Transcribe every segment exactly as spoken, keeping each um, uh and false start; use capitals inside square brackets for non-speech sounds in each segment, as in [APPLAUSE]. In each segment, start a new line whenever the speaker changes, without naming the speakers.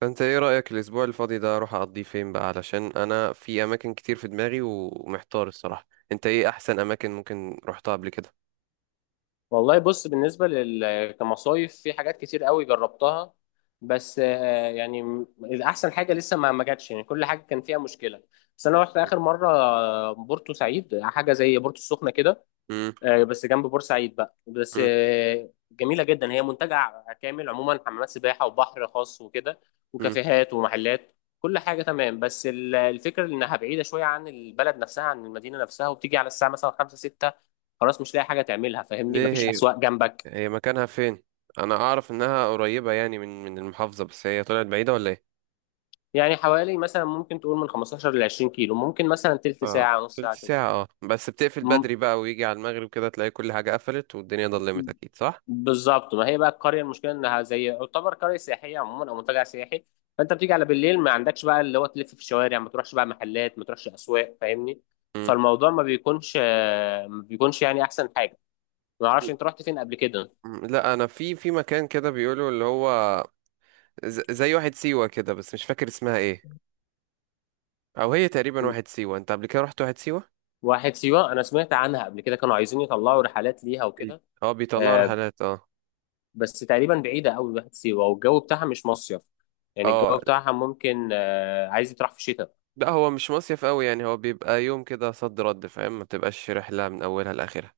فانت ايه رأيك الاسبوع الفاضي ده اروح اقضيه فين بقى؟ علشان انا في اماكن كتير في دماغي ومحتار الصراحة. انت ايه احسن اماكن ممكن رحتها قبل كده؟
والله بص بالنسبة لل كمصايف في حاجات كتير قوي جربتها. بس آه، يعني م- أحسن حاجة لسه ما ما جاتش، يعني كل حاجة كان فيها مشكلة. بس أنا رحت آخر مرة آه، بورتو سعيد، حاجة زي بورتو السخنة كده.
مم.
آه، بس جنب بورسعيد بقى. بس
مم.
آه، جميلة جدا، هي منتجع كامل عموما، حمامات سباحة وبحر خاص وكده
مم.
وكافيهات ومحلات، كل حاجة تمام. بس ال- الفكرة إنها بعيدة شوية عن البلد نفسها، عن المدينة نفسها، وبتيجي على الساعة مثلا خمسة ستة، خلاص مش لاقي حاجة تعملها. فاهمني؟
ليه؟
مفيش
هي
أسواق جنبك.
هي مكانها فين؟ انا اعرف انها قريبة يعني من من المحافظة، بس هي طلعت بعيدة ولا ايه؟
يعني حوالي مثلا، ممكن تقول من خمسة عشر ل 20 كيلو، ممكن مثلا تلت
اه،
ساعة نص
تلت
ساعة
ساعة. اه بس بتقفل
كده.
بدري بقى، ويجي على المغرب كده تلاقي كل حاجة قفلت والدنيا ضلمت، اكيد صح.
بالظبط، ما هي بقى القريه المشكله انها زي، يعتبر قريه سياحيه عموما او منتجع سياحي. فانت بتيجي على بالليل، ما عندكش بقى اللي هو تلف في الشوارع، ما تروحش بقى محلات، ما تروحش اسواق. فاهمني؟
مم.
فالموضوع ما بيكونش آه، ما بيكونش يعني احسن حاجه. ما اعرفش انت رحت فين قبل كده.
مم. لا انا في في مكان كده بيقولوا اللي هو ز- زي واحد سيوة كده، بس مش فاكر اسمها ايه. او هي تقريبا
م.
واحد سيوه. انت قبل كده رحت واحد سيوه؟
واحد سيوه انا سمعت عنها قبل كده، كانوا عايزين يطلعوا رحلات ليها
بي-
وكده.
اه بيطلعوا
آه،
رحلات، اه.
بس تقريبا بعيده قوي واحد سيوه، والجو بتاعها مش مصيف. يعني
اه،
الجو بتاعها ممكن آه، عايز يتراح في الشتاء.
لا هو مش مصيف قوي، يعني هو بيبقى يوم كده صد رد، فاهم؟ ما تبقاش رحله من اولها لاخرها.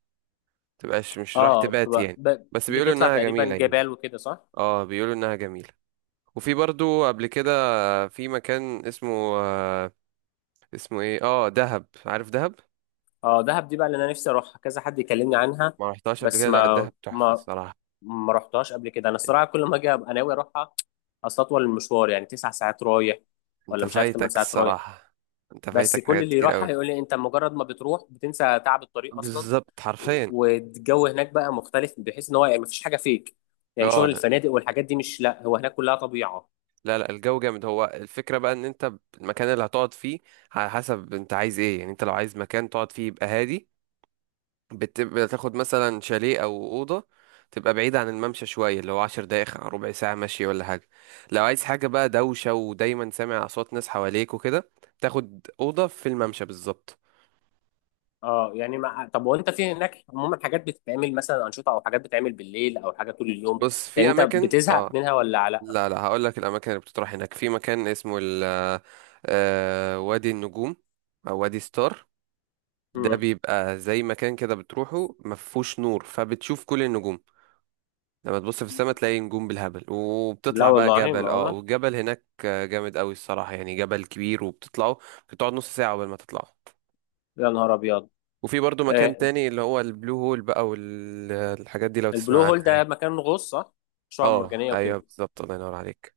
تبقاش مش رايح
اه
تبات
بتبقى-
يعني.
ب-
بس بيقولوا
بتطلع
انها
تقريبا
جميله يعني.
جبال وكده، صح.
اه بيقولوا انها جميله. وفي برضو قبل كده في مكان اسمه آه اسمه ايه؟ اه دهب، عارف دهب؟
اه دهب دي بقى اللي انا نفسي اروحها، كذا حد يكلمني عنها.
ما رحتهاش قبل
بس
كده؟ لا
ما
دهب تحفه
ما
الصراحه.
ما رحتهاش قبل كده. انا
إن-
الصراحه كل ما اجي ابقى ناوي اروحها. اصل اطول المشوار يعني تسع ساعات رايح،
انت
ولا مش عارف ثمان
فايتك
ساعات رايح.
الصراحه، انت
بس
فايتك
كل
حاجات
اللي
كتير قوي.
يروحها يقول لي انت مجرد ما بتروح بتنسى تعب الطريق اصلا.
بالظبط
و-
حرفيا.
والجو هناك بقى مختلف، بحيث ان هو يعني مفيش حاجه فيك، يعني
اه
شغل
يعني.
الفنادق والحاجات دي مش، لا هو هناك كلها طبيعه.
لا لا الجو جامد. هو الفكرة بقى ان انت المكان اللي هتقعد فيه على حسب انت عايز ايه، يعني انت لو عايز مكان تقعد فيه يبقى هادي، بتبقى تاخد مثلا شاليه او اوضة تبقى بعيدة عن الممشى شوية، اللي هو عشر دقايق ربع ساعة مشي ولا حاجة. لو عايز حاجة بقى دوشة ودايما سامع اصوات ناس حواليك وكده، تاخد اوضة في الممشى بالظبط.
اه يعني، ما طب وانت في هناك عموما حاجات بتتعمل، مثلا انشطه او حاجات بتتعمل بالليل او حاجه طول اليوم؟
بص
يعني
في
انت
اماكن
بتزهق
اه.
منها ولا لا؟
لا لا هقول لك الاماكن اللي بتطرح هناك، في مكان اسمه ال آه، آه، وادي النجوم او وادي ستار. ده
مم.
بيبقى زي مكان كده بتروحه مفهوش نور، فبتشوف كل النجوم. لما تبص في السماء تلاقي نجوم بالهبل.
لا
وبتطلع بقى
والله،
جبل، اه،
معقولة.
والجبل هناك جامد قوي الصراحة، يعني جبل كبير وبتطلعه، بتقعد نص ساعة قبل ما تطلعه.
يا نهار أبيض.
وفي برضو مكان
آه،
تاني اللي هو البلو هول بقى، والحاجات دي لو
البلو
تسمع عنها
هول ده
يعني.
مكان غوص، صح؟ شعاب
اه
مرجانية
ايوه
وكده.
بالظبط الله ينور عليك.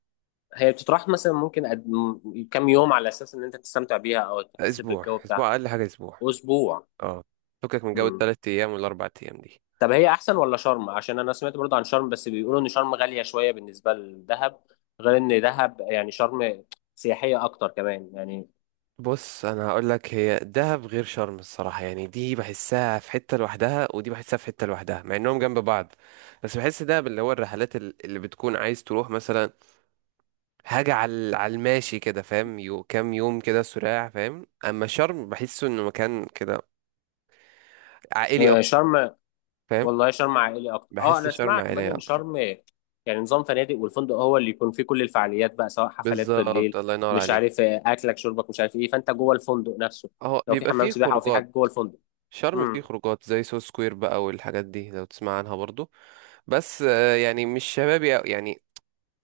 هي بتطرح مثلا ممكن قد... م- كام يوم على أساس إن أنت تستمتع بيها أو تحس
اسبوع،
بالجو بتاعها؟
اسبوع اقل حاجة اسبوع.
أسبوع.
اه، فكك من جو
مم.
التلات ايام والاربع ايام دي.
طب هي أحسن ولا شرم؟ عشان أنا سمعت برضه عن شرم، بس بيقولوا إن شرم غالية شوية بالنسبة لدهب. غير إن دهب يعني، شرم سياحية أكتر كمان يعني.
بص انا هقول لك، هي دهب غير شرم الصراحه، يعني دي بحسها في حته لوحدها ودي بحسها في حته لوحدها، مع انهم جنب بعض. بس بحس دهب اللي هو الرحلات ال- اللي بتكون عايز تروح مثلا حاجه على على الماشي كده، فاهم؟ يو كام يوم كده سراع، فاهم؟ اما شرم بحسه انه مكان كده عائلي
آه،
اكتر.
شرم.
فاهم؟
والله شرم عائلي اكتر، اه
بحس
انا
شرم
اسمع كمان
عائليه
ان
اكتر.
شرم، يعني نظام فنادق، والفندق هو اللي يكون فيه كل الفعاليات بقى، سواء حفلات
بالظبط
بالليل،
الله ينور
مش
عليك.
عارف آه، اكلك شربك مش عارف ايه، فانت جوه الفندق نفسه،
اهو
لو في
بيبقى
حمام
فيه
سباحه او في حاجه
خروجات.
جوه الفندق.
شرم فيه
امم.
خروجات زي سو سكوير بقى، والحاجات دي لو تسمع عنها برضو. بس آه، يعني مش شبابي أوي، يعني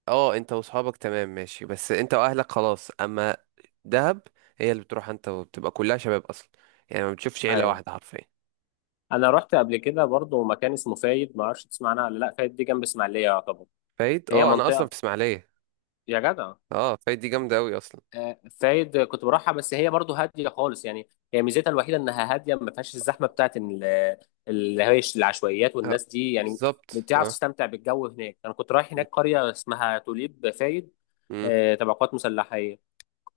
اه انت وصحابك تمام ماشي، بس انت واهلك خلاص. اما دهب، هي اللي بتروح انت وبتبقى كلها شباب اصلا، يعني ما بتشوفش عيله
ايوه
واحده حرفيا.
انا رحت قبل كده برضه مكان اسمه فايد، ما اعرفش تسمع عنها ولا لا. فايد دي جنب اسماعيليه يعتبر،
فايد؟
هي
اه انا اصلا
منطقه.
في اسماعيليه.
يا جدع.
اه فايد دي جامده قوي اصلا.
آه، فايد كنت بروحها، بس هي برضو هاديه خالص. يعني هي ميزتها الوحيده انها هاديه، ما فيهاش الزحمه بتاعت ال- اللي هي العشوائيات
اه
والناس دي يعني.
بالظبط
بتعرف
اه.
تستمتع بالجو هناك. انا كنت رايح
م-
هناك قريه اسمها توليب فايد،
م-
آه، تبع قوات مسلحه،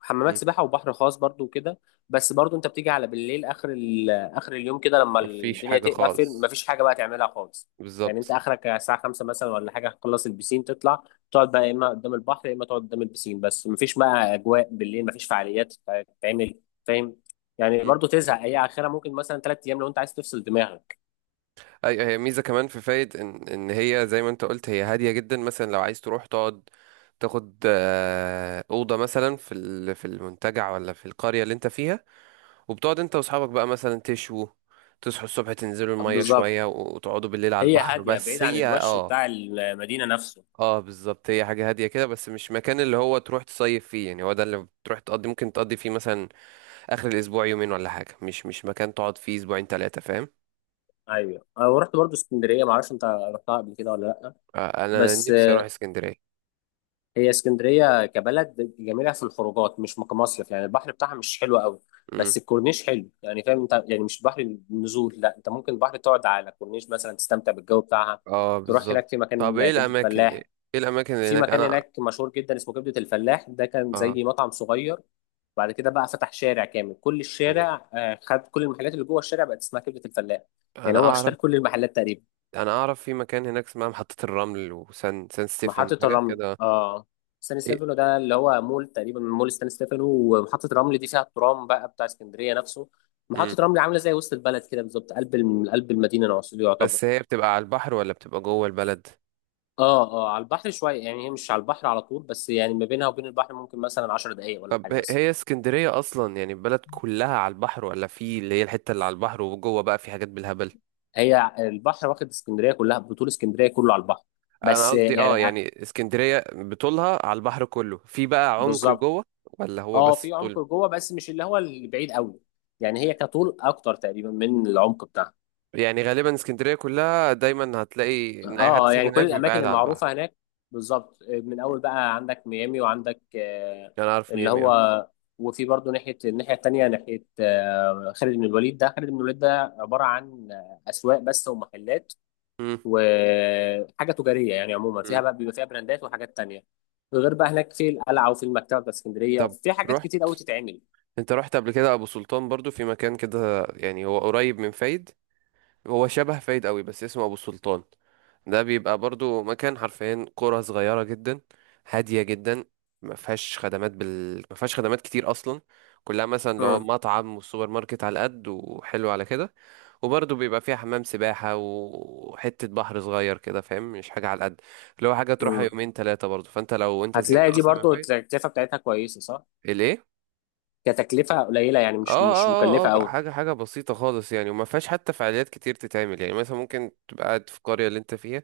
حمامات
م.
سباحه وبحر خاص برضو وكده. بس برضو انت بتيجي على بالليل، اخر ال... اخر اليوم كده، لما
مفيش
الدنيا
حاجه
تقفل
خالص.
مفيش حاجه بقى تعملها خالص. يعني انت
بالظبط.
اخرك على الساعه خمسة مثلا ولا حاجه، تخلص البسين تطلع، تقعد بقى يا اما قدام البحر يا اما تقعد قدام البسين. بس مفيش بقى اجواء بالليل، مفيش فعاليات تتعمل. فاهم؟ يعني
م.
برضو تزهق. هي اخرها ممكن مثلا ثلاث ايام، لو انت عايز تفصل دماغك.
ايوه هي ميزه كمان في فايد ان ان هي زي ما انت قلت هي هاديه جدا، مثلا لو عايز تروح تقعد تاخد آه، اوضه مثلا في ال- في المنتجع ولا في القريه اللي انت فيها، وبتقعد انت واصحابك بقى مثلا تشوا تصحوا الصبح تنزلوا المية شوية
بالظبط.
وتقعدوا بالليل على
هي
البحر،
هاديه، بعيد
بس
عن
هي
الوش
اه.
بتاع المدينه نفسه.
اه بالظبط، هي حاجة هادية كده بس مش مكان اللي هو تروح تصيف فيه، يعني هو ده اللي بتروح تقضي ممكن تقضي فيه مثلا آخر الأسبوع يومين ولا حاجة، مش مش مكان تقعد فيه أسبوعين تلاتة، فاهم؟
ايوه انا رحت برضو اسكندريه، ما اعرفش انت رحتها قبل كده ولا لا.
آه أنا
بس
نفسي أروح اسكندرية.
هي اسكندرية كبلد جميلة في الخروجات، مش كمصيف. يعني البحر بتاعها مش حلو قوي،
مم.
بس الكورنيش حلو. يعني فاهم انت، يعني مش بحر النزول، لا انت ممكن البحر تقعد على الكورنيش مثلا، تستمتع بالجو بتاعها.
اه
تروح
بالظبط.
هناك في
طب
مكان
ايه
كبدة
الأماكن ايه
فلاح.
الأماكن اللي
في
هناك
مكان
أنا
هناك مشهور جدا اسمه كبدة الفلاح. ده كان
اه
زي مطعم صغير، بعد كده بقى فتح شارع كامل، كل الشارع آه، خد كل المحلات اللي جوه الشارع بقت اسمها كبدة الفلاح. يعني
أنا
هو اشترى
أعرف.
كل المحلات تقريبا.
أنا أعرف في مكان هناك اسمها محطة الرمل وسان سان ستيفن
محطة
حاجات
الرمل،
كده.
اه. ستاني ستيفانو ده اللي هو مول، تقريبا مول ستاني ستيفانو. ومحطة الرمل دي فيها الترام بقى بتاع اسكندرية نفسه. محطة
ايه
الرمل عاملة زي وسط البلد كده بالظبط، قلب الم- قلب المدينة نفسه يعتبر.
بس هي بتبقى على البحر ولا بتبقى جوه البلد؟
اه اه، على البحر شوية. يعني هي مش على البحر على طول، بس يعني ما بينها وبين البحر ممكن مثلا 10 دقايق ولا
طب
حاجة.
ه-
بس
هي اسكندرية أصلا يعني البلد كلها على البحر، ولا في اللي هي الحتة اللي على البحر وجوه بقى في حاجات بالهبل؟
هي البحر واخد اسكندرية كلها بطول، اسكندرية كله على البحر.
أنا
بس
قصدي اه
يعني آه،
يعني اسكندرية بطولها على البحر كله، في بقى عمق
بالظبط.
لجوه ولا هو
اه في
بس
عمق
طول؟
جوه، بس مش اللي هو البعيد قوي. يعني هي كطول اكتر تقريبا من العمق بتاعها.
يعني غالبا اسكندرية كلها دايما هتلاقي إن أي حد
اه
ساكن
يعني كل
هناك بيبقى
الاماكن
قاعد على البحر.
المعروفه هناك، بالظبط من اول بقى عندك ميامي وعندك آه،
أنا أعرف
اللي
ميامي اه.
هو، وفي برضه ناحيه الناحيه التانيه، ناحيه آه، خالد بن الوليد. ده خالد بن الوليد ده عباره عن آه، اسواق بس ومحلات
مم،
وحاجه تجاريه. يعني عموما فيها
مم.
بقى بيبقى فيها براندات وحاجات تانيه، غير بقى هناك في القلعه وفي المكتبه بتاعت اسكندريه،
طب
في حاجات كتير
رحت،
قوي تتعمل.
أنت رحت قبل كده أبو سلطان؟ برضو في مكان كده يعني هو قريب من فايد، هو شبه فايد قوي بس اسمه ابو السلطان. ده بيبقى برضو مكان حرفيا قرى صغيرة جدا، هادية جدا، ما فيهاش خدمات بال ما فيهاش خدمات كتير اصلا. كلها مثلا لو
مم.
مطعم وسوبر ماركت على قد وحلو على كده. وبرضه بيبقى فيها حمام سباحة وحتة بحر صغير كده، فاهم؟ مش حاجة على قد اللي هو حاجة تروحها
مم.
يومين ثلاثة برضه، فانت لو انت زهقت
هتلاقي دي
اصلا من
برضه
فايد.
التكلفه بتاعتها كويسه، صح؟
الايه؟
كتكلفه قليله، يعني
اه
مش مش
اه اه اه،
مكلفه
بقى
قوي.
حاجة حاجة بسيطة خالص يعني، وما فيهاش حتى فعاليات كتير تتعمل، يعني مثلا ممكن تبقى قاعد في القرية اللي انت فيها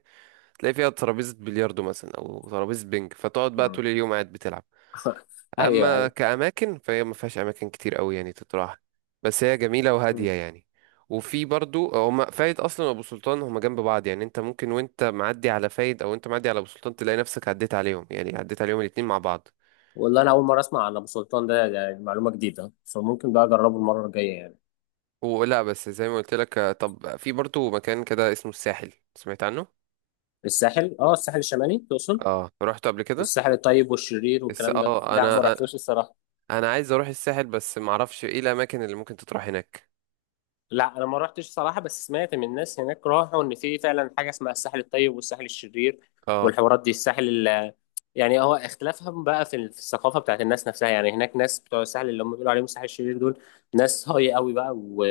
تلاقي فيها ترابيزة بلياردو مثلا أو ترابيزة بينج، فتقعد بقى طول اليوم قاعد بتلعب.
[LAUGHS] ايوه
أما
ايوه.
كأماكن فهي ما فيهاش أماكن كتير أوي يعني تتراح، بس هي جميلة وهادية
مم.
يعني. وفي برضو هما فايد أصلا وأبو سلطان هما جنب بعض، يعني أنت ممكن وأنت معدي على فايد أو أنت معدي على أبو سلطان تلاقي نفسك عديت عليهم، يعني عديت عليهم الاتنين مع بعض.
والله انا اول مره اسمع عن ابو سلطان ده، ده معلومه جديده، فممكن بقى اجربه المره الجايه يعني.
ولا بس زي ما قلت لك. آه، طب في برضو مكان كده اسمه الساحل، سمعت عنه؟
الساحل، اه الساحل الشمالي تقصد؟
اه رحت قبل كده؟
الساحل الطيب والشرير
بس
والكلام ده،
اه
لا ما
انا
رحتوش الصراحه.
انا عايز اروح الساحل، بس معرفش ايه الاماكن اللي ممكن تتراح هناك.
لا انا ما رحتش صراحه، بس سمعت من الناس هناك راحوا ان في فعلا حاجه اسمها الساحل الطيب والساحل الشرير
اه.
والحوارات دي. الساحل ال- يعني هو اختلافهم بقى في ال- في الثقافه بتاعت الناس نفسها. يعني هناك ناس بتوع الساحل، اللي هم بيقولوا عليهم الساحل الشرير، دول ناس هاي قوي بقى و...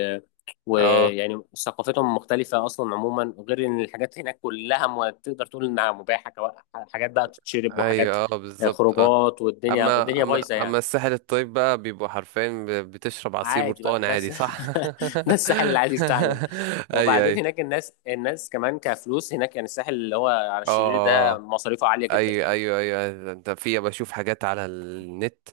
اه
ويعني ثقافتهم مختلفه اصلا عموما، غير ان الحاجات هناك كلها م... تقدر تقول انها مباحه، كوا- حاجات بقى تتشرب،
ايوه
وحاجات
اه
آه،
بالظبط اه.
خروجات، والدنيا
اما
الدنيا
اما
بايظه
اما
يعني.
الساحل الطيب بقى بيبقوا حرفيا ب- بتشرب عصير
عادي
برتقال
بقى، ده
عادي،
الس-
صح؟
[LAUGHS] ده الساحل العادي بتاعنا ده.
[LAUGHS] ايوه
وبعدين
ايوه.
هناك الناس الناس كمان كفلوس هناك، يعني الساحل اللي هو على الشرير ده
اه
مصاريفه عالية جدا
ايوه
يعني.
ايوه ايوه، انت في بشوف حاجات على النت،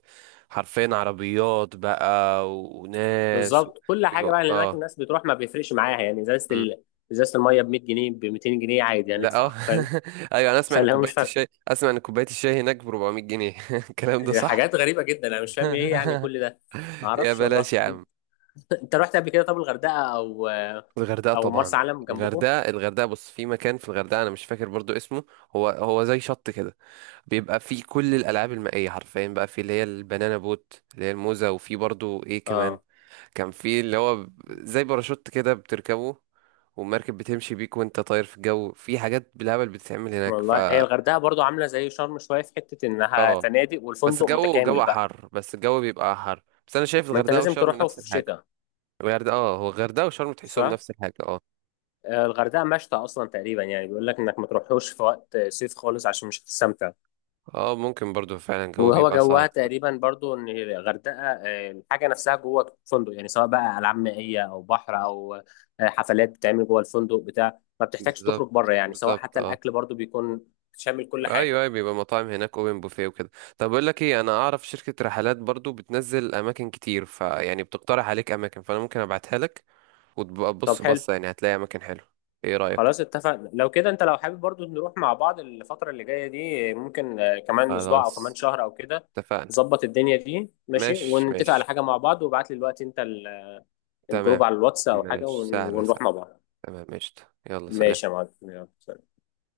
حرفيا عربيات بقى و- وناس و...
بالظبط، كل حاجة
بيبقوا-
بقى اللي هناك
اه.
الناس بتروح ما بيفرقش معاها يعني. ازازة
مم.
ال... ازازة المية ب مية جنيه، ب ميتين جنيه عادي، يعني
لا اه.
ادفع. فاهم؟
[LAUGHS] ايوه انا اسمع ان
فاللي هو مش
كوبايه
فارق.
الشاي، اسمع ان كوبايه الشاي هناك ب أربعمية جنيه. [LAUGHS] الكلام ده صح؟
حاجات غريبة جدا، انا مش فاهم ايه يعني
[LAUGHS]
كل ده. ما
يا
اعرفش
بلاش
والله.
يا
انت
عم.
[LAUGHS] انت رحت قبل كده طب الغردقة او
الغردقة
او مرسى
طبعا.
علم جنبكم؟
الغردقة الغردقة بص في مكان في الغردقة أنا مش فاكر برضو اسمه. هو هو زي شط كده، بيبقى فيه كل الألعاب المائية حرفيا، بقى فيه اللي هي البنانا بوت اللي هي الموزة، وفيه برضو إيه كمان،
اه
كان فيه اللي هو زي باراشوت كده بتركبه والمركب بتمشي بيك وأنت طاير في الجو، في حاجات بالهبل بتتعمل هناك ف...
والله هي الغردقه برضو عامله زي شرم شويه، في حته انها
اه،
فنادق،
بس
والفندق
الجو
متكامل
جو
بقى.
حر، بس الجو بيبقى حر، بس أنا شايف
ما انت
الغردقة
لازم
وشرم
تروحه
نفس
في
الحاجة.
شتاء،
الغردقة اه، هو الغردقة وشرم تحسهم
صح.
نفس الحاجة اه.
آه، الغردقه مشتى اصلا تقريبا، يعني بيقول لك انك ما تروحوش في وقت صيف خالص عشان مش هتستمتع.
اه ممكن برضو فعلا الجو
وهو
بيبقى
جوها
صعب.
تقريبا برضو، ان الغردقه آه، الحاجه نفسها جوه الفندق، يعني سواء بقى العاب مائيه او بحر او آه، حفلات بتتعمل جوه الفندق بتاع، ما بتحتاجش تخرج
بالظبط
بره، يعني سواء
بالظبط
حتى
اه.
الاكل برضو بيكون شامل كل
ايوه
حاجه.
ايوه بيبقى مطاعم هناك اوبن بوفيه وكده. طب اقول لك ايه، انا اعرف شركه رحلات برضو بتنزل اماكن كتير، فيعني بتقترح عليك اماكن، فانا ممكن ابعتها لك وتبقى
طب
تبص
حلو،
بصه، يعني هتلاقي اماكن حلوه. ايه رايك؟
خلاص اتفقنا. لو كده انت لو حابب برضو نروح مع بعض الفترة اللي جاية دي، ممكن آه، كمان اسبوع او كمان
خلاص
شهر او كده،
اتفقنا.
نظبط الدنيا دي. ماشي؟
ماشي
ونتفق على
ماشي.
حاجة مع بعض. وابعت لي دلوقتي انت ال-
تمام.
الجروب على الواتس او حاجة
ماشي
ون-
سهله
ونروح
سهله.
مع بعض.
تمام ماشي. يلا سلام.
ماشي يا معلم، يلا.